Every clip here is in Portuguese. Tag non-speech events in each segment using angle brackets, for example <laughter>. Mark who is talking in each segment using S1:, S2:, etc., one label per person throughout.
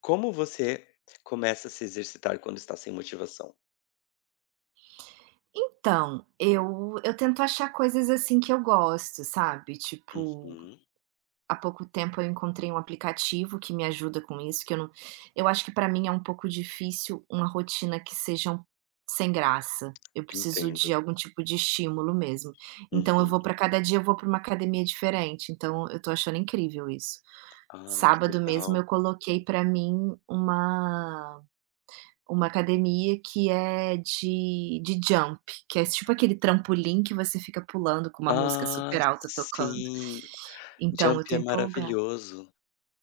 S1: Como você começa a se exercitar quando está sem motivação?
S2: Então, eu tento achar coisas, assim, que eu gosto, sabe, tipo,
S1: Uhum,
S2: há pouco tempo eu encontrei um aplicativo que me ajuda com isso, que eu não eu acho que pra mim é um pouco difícil uma rotina que sejam sem graça, eu preciso de
S1: entendo.
S2: algum tipo de estímulo mesmo, então eu
S1: Uhum.
S2: vou pra cada dia eu vou pra uma academia diferente, então eu tô achando incrível isso.
S1: Ah, que
S2: Sábado mesmo
S1: legal.
S2: eu coloquei pra mim uma academia que é de jump, que é tipo aquele trampolim que você fica pulando com uma música super
S1: Ah,
S2: alta tocando.
S1: sim,
S2: Então
S1: jump
S2: eu tô
S1: é
S2: empolgada.
S1: maravilhoso.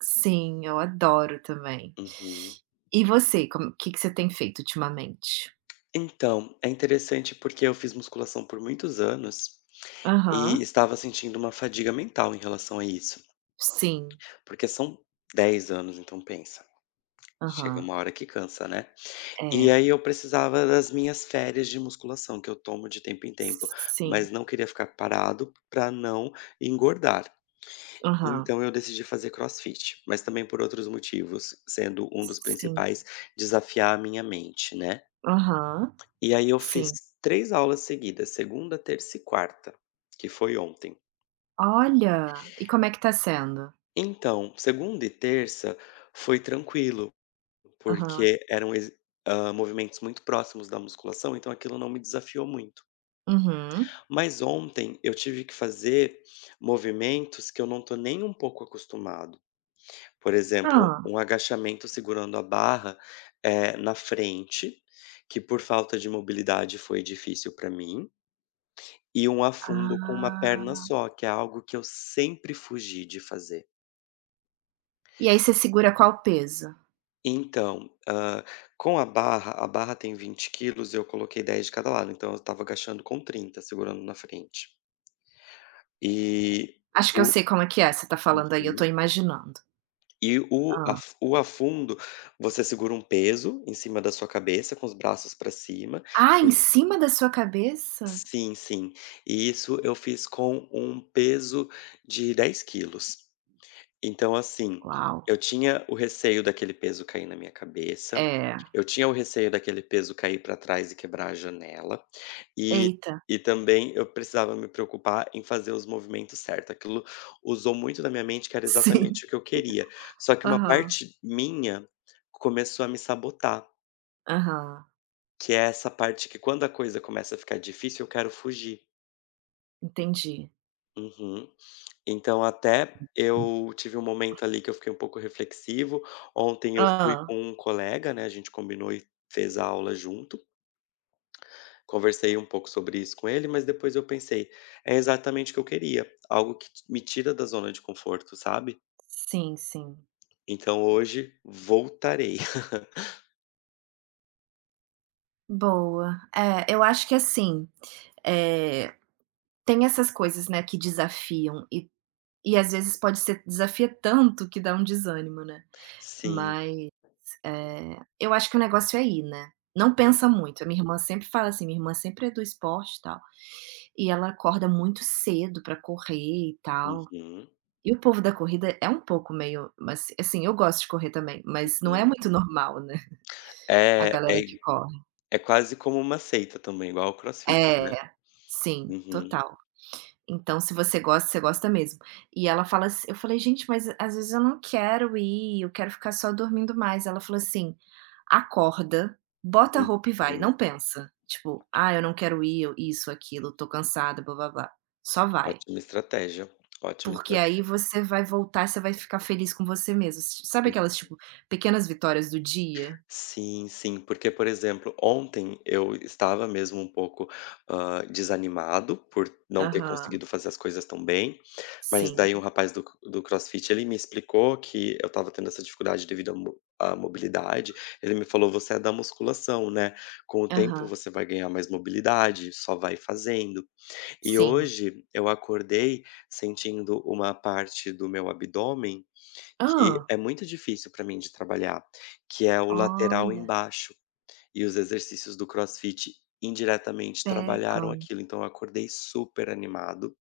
S2: Sim, eu adoro também.
S1: Uhum.
S2: E você, como o que que você tem feito ultimamente?
S1: Então, é interessante porque eu fiz musculação por muitos anos e
S2: Aham.
S1: estava sentindo uma fadiga mental em relação a isso,
S2: Sim.
S1: porque são 10 anos, então pensa, chega
S2: Aham.
S1: uma hora que cansa, né? E
S2: É.
S1: aí eu precisava das minhas férias de musculação, que eu tomo de tempo em tempo, mas
S2: Sim.
S1: não queria ficar parado para não engordar.
S2: Aham.
S1: Então eu decidi fazer crossfit, mas também por outros motivos, sendo um dos
S2: Sim.
S1: principais desafiar a minha mente, né.
S2: Aham.
S1: E aí eu fiz
S2: Sim.
S1: 3 aulas seguidas, segunda, terça e quarta, que foi ontem.
S2: Olha! E como é que tá sendo?
S1: Então, segunda e terça foi tranquilo,
S2: Aham.
S1: porque eram movimentos muito próximos da musculação, então aquilo não me desafiou muito.
S2: Uhum.
S1: Mas ontem eu tive que fazer movimentos que eu não tô nem um pouco acostumado. Por exemplo,
S2: Hã.
S1: um agachamento segurando a barra, na frente, que por falta de mobilidade foi difícil para mim, e um afundo com uma perna
S2: Ah.
S1: só, que é algo que eu sempre fugi de fazer.
S2: E aí você segura qual peso?
S1: Então, com a barra tem 20 quilos, eu coloquei 10 de cada lado, então eu estava agachando com 30, segurando na frente. E
S2: Acho que eu
S1: o
S2: sei como é que é, você tá falando aí, eu tô
S1: Uhum.
S2: imaginando.
S1: E o
S2: Hã.
S1: af o afundo, você segura um peso em cima da sua cabeça com os braços para cima
S2: Ah, em
S1: e
S2: cima da sua cabeça?
S1: sim, sim. E isso eu fiz com um peso de 10 quilos. Então, assim,
S2: Uau.
S1: eu tinha o receio daquele peso cair na minha cabeça,
S2: É.
S1: eu tinha o receio daquele peso cair para trás e quebrar a janela, e
S2: Eita.
S1: e também eu precisava me preocupar em fazer os movimentos certos. Aquilo usou muito da minha mente, que era
S2: <laughs> Sim.
S1: exatamente o que eu queria. Só que uma
S2: Aham,
S1: parte minha começou a me sabotar,
S2: aham.
S1: que é essa parte que quando a coisa começa a ficar difícil, eu quero fugir.
S2: Entendi.
S1: Uhum. Então até eu tive um momento ali que eu fiquei um pouco reflexivo. Ontem eu fui
S2: Hã.
S1: com um colega, né, a gente combinou e fez a aula junto. Conversei um pouco sobre isso com ele, mas depois eu pensei, é exatamente o que eu queria, algo que t me tira da zona de conforto, sabe.
S2: Sim, sim.
S1: Então hoje voltarei. <laughs>
S2: Boa. É, eu acho que assim, eh, tem essas coisas, né, que desafiam e às vezes pode ser desafia tanto que dá um desânimo, né.
S1: Sim.
S2: Mas. Eu acho que o negócio é ir, né. Não pensa muito, a minha irmã sempre fala assim, minha irmã sempre é do esporte e tal, e ela acorda muito cedo pra correr e tal.
S1: Uhum,
S2: E o povo da corrida é um pouco meio mas, assim, eu gosto de correr também, mas não é
S1: uhum.
S2: muito normal, né, a
S1: É
S2: galera
S1: é
S2: que corre.
S1: é quase como uma seita também, igual o crossfit, né.
S2: É, sim,
S1: Uhum,
S2: total. Então, se você gosta, você gosta mesmo. E ela fala assi eu falei: "Gente, mas às vezes eu não quero ir, eu quero ficar só dormindo mais". Ela falou assim: "Acorda, bota a roupa e vai, não
S1: uhum.
S2: pensa. Tipo, ah, eu não quero ir, eu isso, aquilo, tô cansada, blá-blá-blá. Só vai,
S1: Ótima estratégia, ótima
S2: porque aí
S1: estratégia.
S2: você vai voltar, você vai ficar feliz com você mesma". S sabe aquelas, tipo, pequenas vitórias do dia?
S1: Sim, sim, porque, por exemplo, ontem eu estava mesmo um pouco, desanimado por não ter
S2: Aham,
S1: conseguido fazer as coisas tão bem, mas daí um
S2: sim.
S1: rapaz do CrossFit, ele me explicou que eu estava tendo essa dificuldade devido à mobilidade, ele me falou: "Você é da musculação, né, com o tempo
S2: Aham,
S1: você vai ganhar mais mobilidade, só vai fazendo". E
S2: sim.
S1: hoje eu acordei sentindo uma parte do meu abdômen que
S2: Ah.
S1: é muito difícil para mim de trabalhar, que é o lateral
S2: Olha,
S1: embaixo, e os exercícios do CrossFit indiretamente trabalharam
S2: pegam.
S1: aquilo, então eu acordei super animado,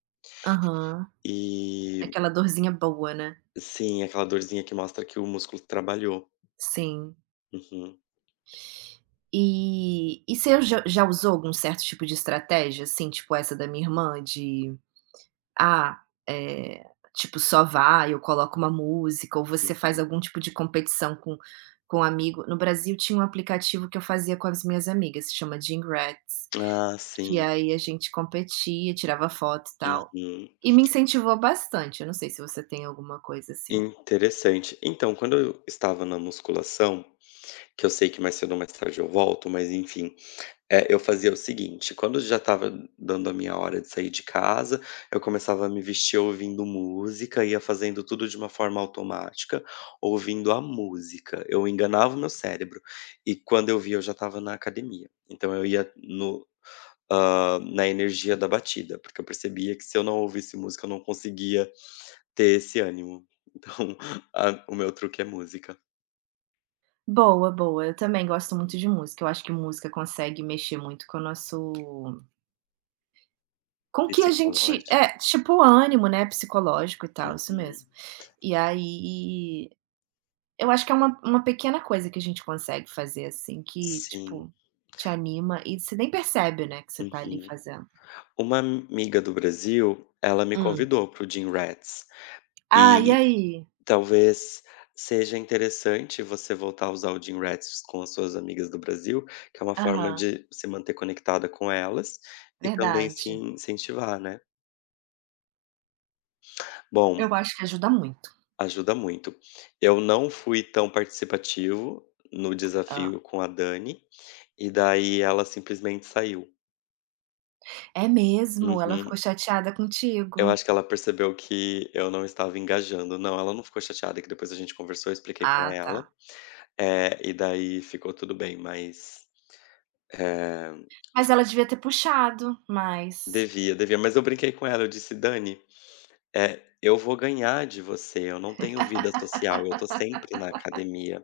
S2: Aham.
S1: e
S2: Aquela dorzinha boa, né?
S1: sim, aquela dorzinha que mostra que o músculo trabalhou.
S2: Sim.
S1: Uhum,
S2: E você já usou algum certo tipo de estratégia, assim, tipo essa da minha irmã de, ah, eh, tipo, só vai, eu coloco uma música, ou você faz
S1: uhum.
S2: algum tipo de competição com um amigo. No Brasil tinha um aplicativo que eu fazia com as minhas amigas, se chama Jean Rats,
S1: Ah,
S2: que
S1: sim.
S2: aí a gente competia, tirava foto e tal.
S1: Uhum.
S2: E me incentivou bastante, eu não sei se você tem alguma coisa assim.
S1: Interessante. Então, quando eu estava na musculação, que eu sei que mais cedo ou mais tarde eu volto, mas enfim, é, eu fazia o seguinte, quando já estava dando a minha hora de sair de casa, eu começava a me vestir ouvindo música, ia fazendo tudo de uma forma automática, ouvindo a música. Eu enganava o meu cérebro. E quando eu via, eu já estava na academia. Então eu ia no, ah, na energia da batida, porque eu percebia que se eu não ouvisse música, eu não conseguia ter esse ânimo. Então, <laughs> o meu truque é música
S2: Boa, boa, eu também gosto muito de música, eu acho que música consegue mexer muito com o nosso. Com que a gente
S1: psicológica.
S2: é, tipo ânimo, né, psicológico e tal, isso
S1: Uhum.
S2: mesmo. E aí, eu acho que é uma pequena coisa que a gente consegue fazer, assim, que,
S1: Sim.
S2: tipo, te anima e você nem percebe, né, que você tá ali
S1: Uhum.
S2: fazendo.
S1: Uma amiga do Brasil, ela me
S2: Hum.
S1: convidou para o Gym Rats,
S2: Ah, e
S1: e
S2: aí?
S1: talvez seja interessante você voltar a usar o Gym Rats com as suas amigas do Brasil, que é uma forma
S2: Aham,
S1: de se manter conectada com elas e também se
S2: verdade.
S1: incentivar, né. Bom,
S2: Eu acho que ajuda muito.
S1: ajuda muito. Eu não fui tão participativo no
S2: Hã.
S1: desafio com a Dani, e daí ela simplesmente saiu.
S2: É mesmo? Ela ficou
S1: Uhum.
S2: chateada
S1: Eu
S2: contigo?
S1: acho que ela percebeu que eu não estava engajando. Não, ela não ficou chateada, que depois a gente conversou, eu expliquei pra
S2: Ah,
S1: ela,
S2: tá.
S1: e daí ficou tudo bem, mas, eh,
S2: Mas ela devia ter puxado mais.
S1: devia, devia. Mas eu brinquei com ela, eu disse: "Dani, eu vou ganhar de você, eu não tenho vida social, eu tô sempre na academia".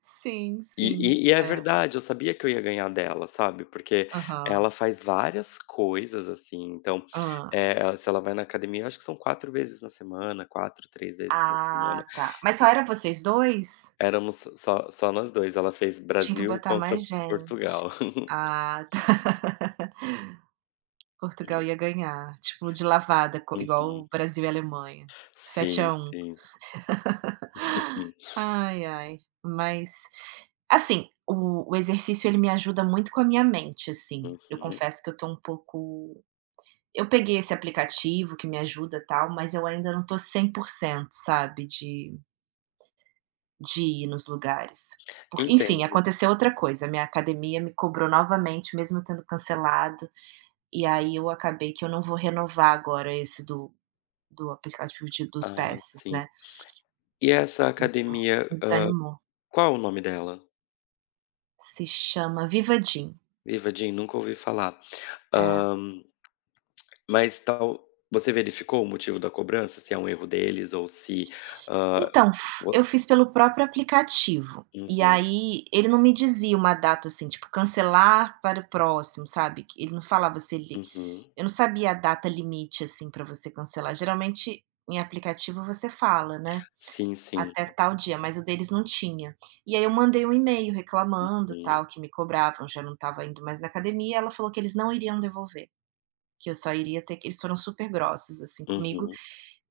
S2: Sim, sim.
S1: E é
S2: É.
S1: verdade, eu sabia que eu ia ganhar dela, sabe, porque
S2: Aham.
S1: ela faz várias coisas, assim, então,
S2: Ah.
S1: se ela vai na academia, eu acho que são 4 vezes na semana, 4, 3 vezes na semana.
S2: Ah, tá. Mas só era vocês 2.
S1: Éramos só nós dois, ela fez
S2: Tinha que
S1: Brasil
S2: botar
S1: contra
S2: mais gente.
S1: Portugal.
S2: Ah, tá. <laughs> Portugal ia
S1: <laughs>
S2: ganhar, tipo, de lavada, co igual
S1: Uhum.
S2: o Brasil e a Alemanha, 7
S1: Sim,
S2: a um.
S1: sim. Uhum.
S2: Ai, ai. Mas, assim, o exercício ele me ajuda muito com a minha mente, assim. Eu
S1: Uhum.
S2: confesso que eu tô um pouco. Eu peguei esse aplicativo que me ajuda, e tal, mas eu ainda não tô 100%, sabe, de ir nos lugares. Porque, enfim,
S1: Entendo.
S2: aconteceu outra coisa. Minha academia me cobrou novamente, mesmo tendo cancelado. E aí eu acabei que eu não vou renovar agora esse do aplicativo de, dos
S1: Ah,
S2: passes, né?
S1: sim. E essa academia,
S2: Me desanimou.
S1: qual o nome dela?
S2: Se chama Viva Gym.
S1: Viva Jean, nunca ouvi falar.
S2: É.
S1: Hã, mas tal você verificou o motivo da cobrança? Se é um erro deles ou se, hã,
S2: Então, eu
S1: vo
S2: fiz pelo próprio aplicativo. E
S1: uhum,
S2: aí ele não me dizia uma data assim, tipo, cancelar para o próximo, sabe? Que ele não falava se ele.
S1: uhum.
S2: Eu não sabia a data limite, assim, para você cancelar. Geralmente, em aplicativo, você fala, né?
S1: Sim, sim.
S2: Até tal dia, mas o deles não tinha. E aí eu mandei um e-mail reclamando,
S1: Uhum,
S2: tal, que me cobravam, já não estava indo mais na academia, ela falou que eles não iriam devolver, que eu só iria ter que eles foram super grossos, assim, comigo,
S1: uhum,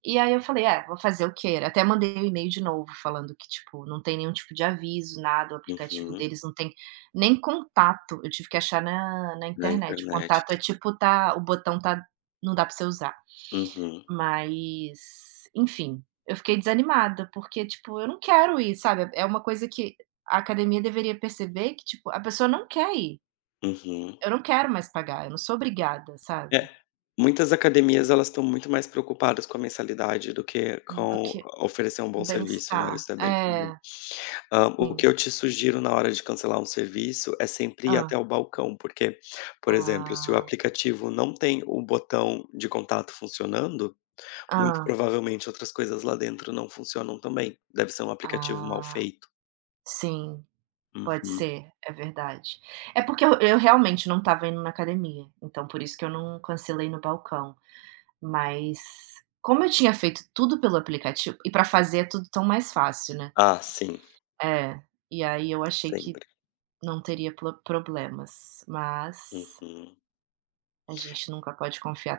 S2: e aí eu falei: "É, vou fazer o quê?" Até mandei o e-mail de novo falando que, tipo, não tem nenhum tipo de aviso, nada, o aplicativo
S1: uhum.
S2: deles não tem nem contato, eu tive que achar na
S1: Na
S2: internet, o
S1: internet.
S2: contato é tipo tá o botão tá não dá pra você usar.
S1: Uhum,
S2: Mas, enfim, eu fiquei desanimada, porque, tipo, eu não quero ir, sabe, é uma coisa que a academia deveria perceber que, tipo, a pessoa não quer ir,
S1: uhum.
S2: eu não quero mais pagar, eu não sou obrigada, sabe,
S1: É, muitas academias elas estão muito mais preocupadas com a mensalidade do que
S2: do
S1: com
S2: que
S1: oferecer um bom
S2: o
S1: serviço, né,
S2: bem-estar.
S1: isso é bem comum.
S2: É,
S1: O
S2: sim.
S1: que eu te sugiro na hora de cancelar um serviço é sempre ir até o balcão, porque, por exemplo, se o
S2: Ah,
S1: aplicativo não tem o botão de contato funcionando, muito
S2: hã,
S1: provavelmente outras coisas lá dentro não funcionam também. Deve ser um aplicativo mal
S2: ah,
S1: feito.
S2: sim, pode
S1: Uhum.
S2: ser, é verdade. É porque eu realmente não estava indo na academia, então por isso que eu não cancelei no balcão, mas como eu tinha feito tudo pelo aplicativo e para fazer é tudo tão mais fácil, né.
S1: Ah, sim,
S2: É, e aí eu achei que
S1: sempre.
S2: não teria plo problemas, mas
S1: Uhum.
S2: a gente nunca pode confiar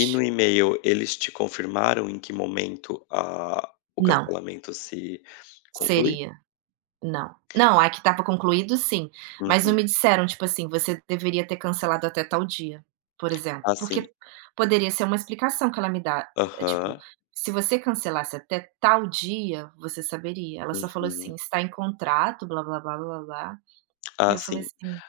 S1: E no e-mail, eles te confirmaram em que momento a o
S2: Não,
S1: cancelamento se conclui?
S2: seria. Não. Não, a etapa concluído sim, mas não
S1: Uhum.
S2: me disseram, tipo assim: "Você deveria ter cancelado até tal dia", por exemplo,
S1: Ah, sim.
S2: porque poderia ser uma explicação que ela me dá, tipo:
S1: Aham.
S2: "Se você cancelasse até tal dia, você saberia". Ela só falou assim:
S1: Uhum.
S2: "Está em contrato, blá blá blá blá blá". E
S1: Ah,
S2: eu falei
S1: sim.
S2: assim: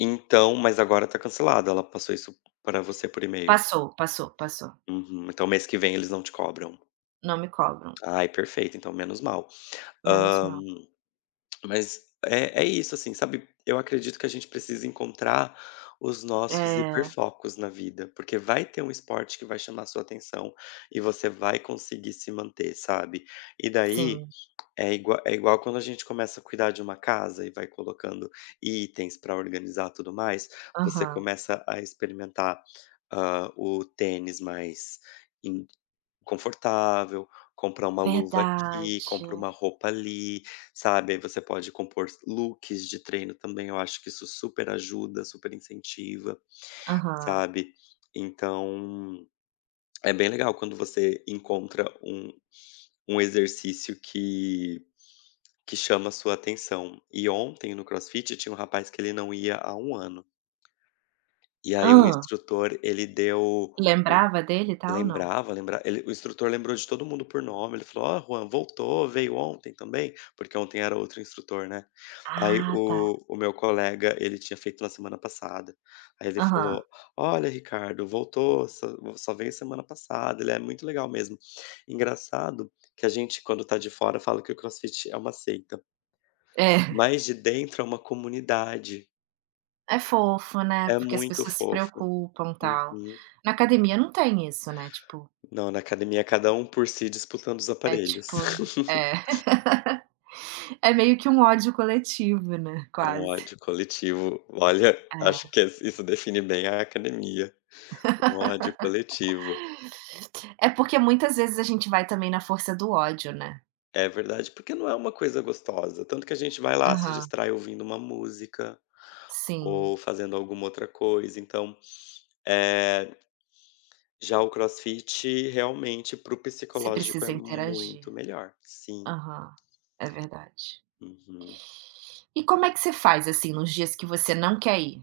S1: Então mas agora tá cancelado, ela passou isso para você por e-mail.
S2: "Passou, passou, passou.
S1: Uhum. Então mês que vem eles não te cobram.
S2: Não me cobram,
S1: Ai, perfeito, então menos mal.
S2: menos
S1: Hã
S2: mal".
S1: Mas é isso, assim, sabe, eu acredito que a gente precisa encontrar os nossos
S2: É,
S1: hiperfocos na vida, porque vai ter um esporte que vai chamar sua atenção e você vai conseguir se manter, sabe. E daí
S2: sim.
S1: é igual, é igual quando a gente começa a cuidar de uma casa e vai colocando itens para organizar tudo mais, você
S2: Aham.
S1: começa a experimentar, o tênis mais confortável, comprar uma luva
S2: Verdade.
S1: aqui, compra uma roupa ali, sabe, aí você pode compor looks de treino também, eu acho que isso super ajuda, super incentiva,
S2: Aham.
S1: sabe. Então, é bem legal quando você encontra um exercício que chama a sua atenção. E ontem no crossfit tinha um rapaz que ele não ia há um ano, e aí o
S2: Hã.
S1: instrutor ele deu
S2: Lembrava dele e tal, não?
S1: lembrava, lembra ele o instrutor lembrou de todo mundo por nome, ele falou: "Ó, Juan voltou, veio ontem também", porque ontem era outro instrutor, né. Aí
S2: Ah, tá.
S1: o meu colega, ele tinha feito na semana passada, aí ele
S2: Aham.
S1: falou: "Olha Ricardo, voltou, só veio semana passada, ele é muito legal mesmo". Engraçado que a gente quando tá de fora fala que o crossfit é uma seita,
S2: É.
S1: mas de dentro é uma comunidade,
S2: É fofo, né,
S1: é
S2: porque as
S1: muito
S2: pessoas se
S1: fofo.
S2: preocupam, tal.
S1: Uhum.
S2: Na academia não tem isso, né, tipo,
S1: Não, na academia é cada um por si disputando os
S2: é
S1: aparelhos.
S2: tipo
S1: <laughs>
S2: é. <laughs> É meio que um ódio coletivo, né,
S1: É um
S2: quase.
S1: ódio coletivo. Olha, acho
S2: É.
S1: que es isso define bem a academia, um ódio coletivo.
S2: É porque muitas vezes a gente vai também na força do ódio, né.
S1: É verdade, porque não é uma coisa gostosa, tanto que a gente vai lá, se
S2: Aham.
S1: distrai ouvindo uma música
S2: Sim.
S1: ou fazendo alguma outra coisa, então, eh, já o crossfit realmente para o
S2: Você
S1: psicológico é
S2: precisa interagir.
S1: muito melhor. Sim.
S2: Aham. É verdade.
S1: Uhum.
S2: E como é que você faz, assim, nos dias que você não quer ir?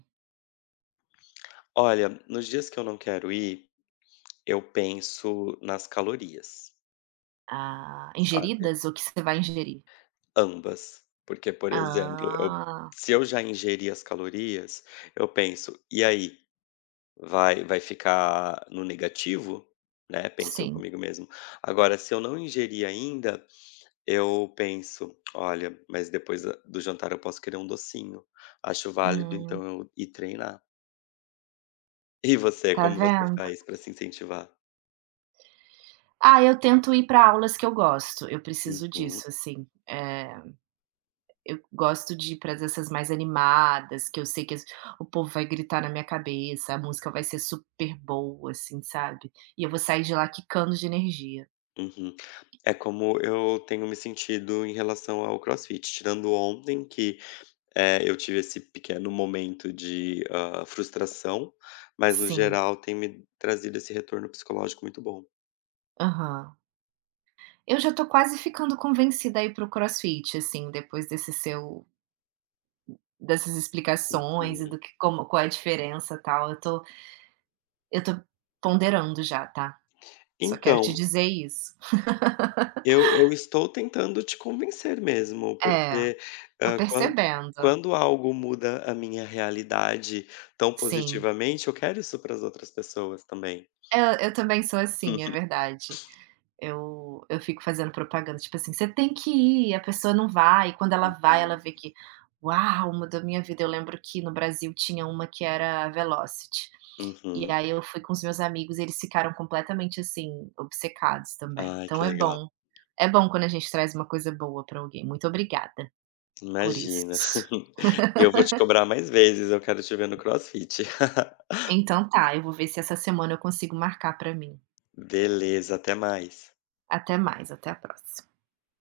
S1: Olha, nos dias que eu não quero ir, eu penso nas calorias,
S2: Ah,
S1: sabe.
S2: ingeridas ou que você vai ingerir?
S1: Ambas, porque, por exemplo, eu
S2: Ah,
S1: se eu já ingeri as calorias, eu penso: "E aí, vai ficar no negativo?", né, penso
S2: sim.
S1: comigo mesmo. Agora, se eu não ingeri ainda, eu penso: "Olha, mas depois da do jantar eu posso querer um docinho, acho válido então
S2: Hum,
S1: eu ir treinar". E você,
S2: tá
S1: como você
S2: vendo?
S1: faz para se incentivar?
S2: Ah, eu tento ir para aulas que eu gosto, eu preciso
S1: Uhum,
S2: disso, assim, eu gosto de ir para as essas mais animadas, que eu sei que as o povo vai gritar na minha cabeça, a música vai ser super boa, assim, sabe, e eu vou sair de lá quicando de energia.
S1: uhum. É como eu tenho me sentido em relação ao CrossFit, tirando ontem que é, eu tive esse pequeno momento de, frustração, mas no
S2: Sim,
S1: geral tem me trazido esse retorno psicológico muito bom.
S2: aham. Eu já tô quase ficando convencida a ir para o crossfit, assim, depois desse seu dessas explicações e
S1: Uhum.
S2: do que como qual é a diferença, e tal, eu tô. eu tô Ponderando já, tá, só quero te
S1: Então,
S2: dizer isso.
S1: eu estou tentando te convencer mesmo,
S2: É.
S1: porque,
S2: Tô
S1: hã,
S2: percebendo.
S1: quando algo muda a minha realidade tão
S2: Sim.
S1: positivamente, eu quero isso para as outras pessoas também.
S2: Eu também sou assim, é verdade. Eu fico fazendo propaganda, tipo assim: "Você tem que ir", a pessoa não vai, e quando ela vai, ela
S1: Uhum.
S2: vê que: "Uau, mudou minha vida". Eu lembro que no Brasil tinha uma que era a Velocity, e
S1: Uhum.
S2: aí eu fui com os meus amigos, eles ficaram completamente, assim, obcecados também.
S1: Ai, que
S2: Então
S1: legal.
S2: é bom quando a gente traz uma coisa boa pra alguém. Muito obrigada por isso.
S1: Imagina. <laughs> E eu vou te cobrar mais vezes, eu quero te ver no crossfit. <laughs>
S2: Então tá, eu vou ver se essa semana eu consigo marcar pra mim.
S1: Beleza, até mais.
S2: Até mais, até a próxima.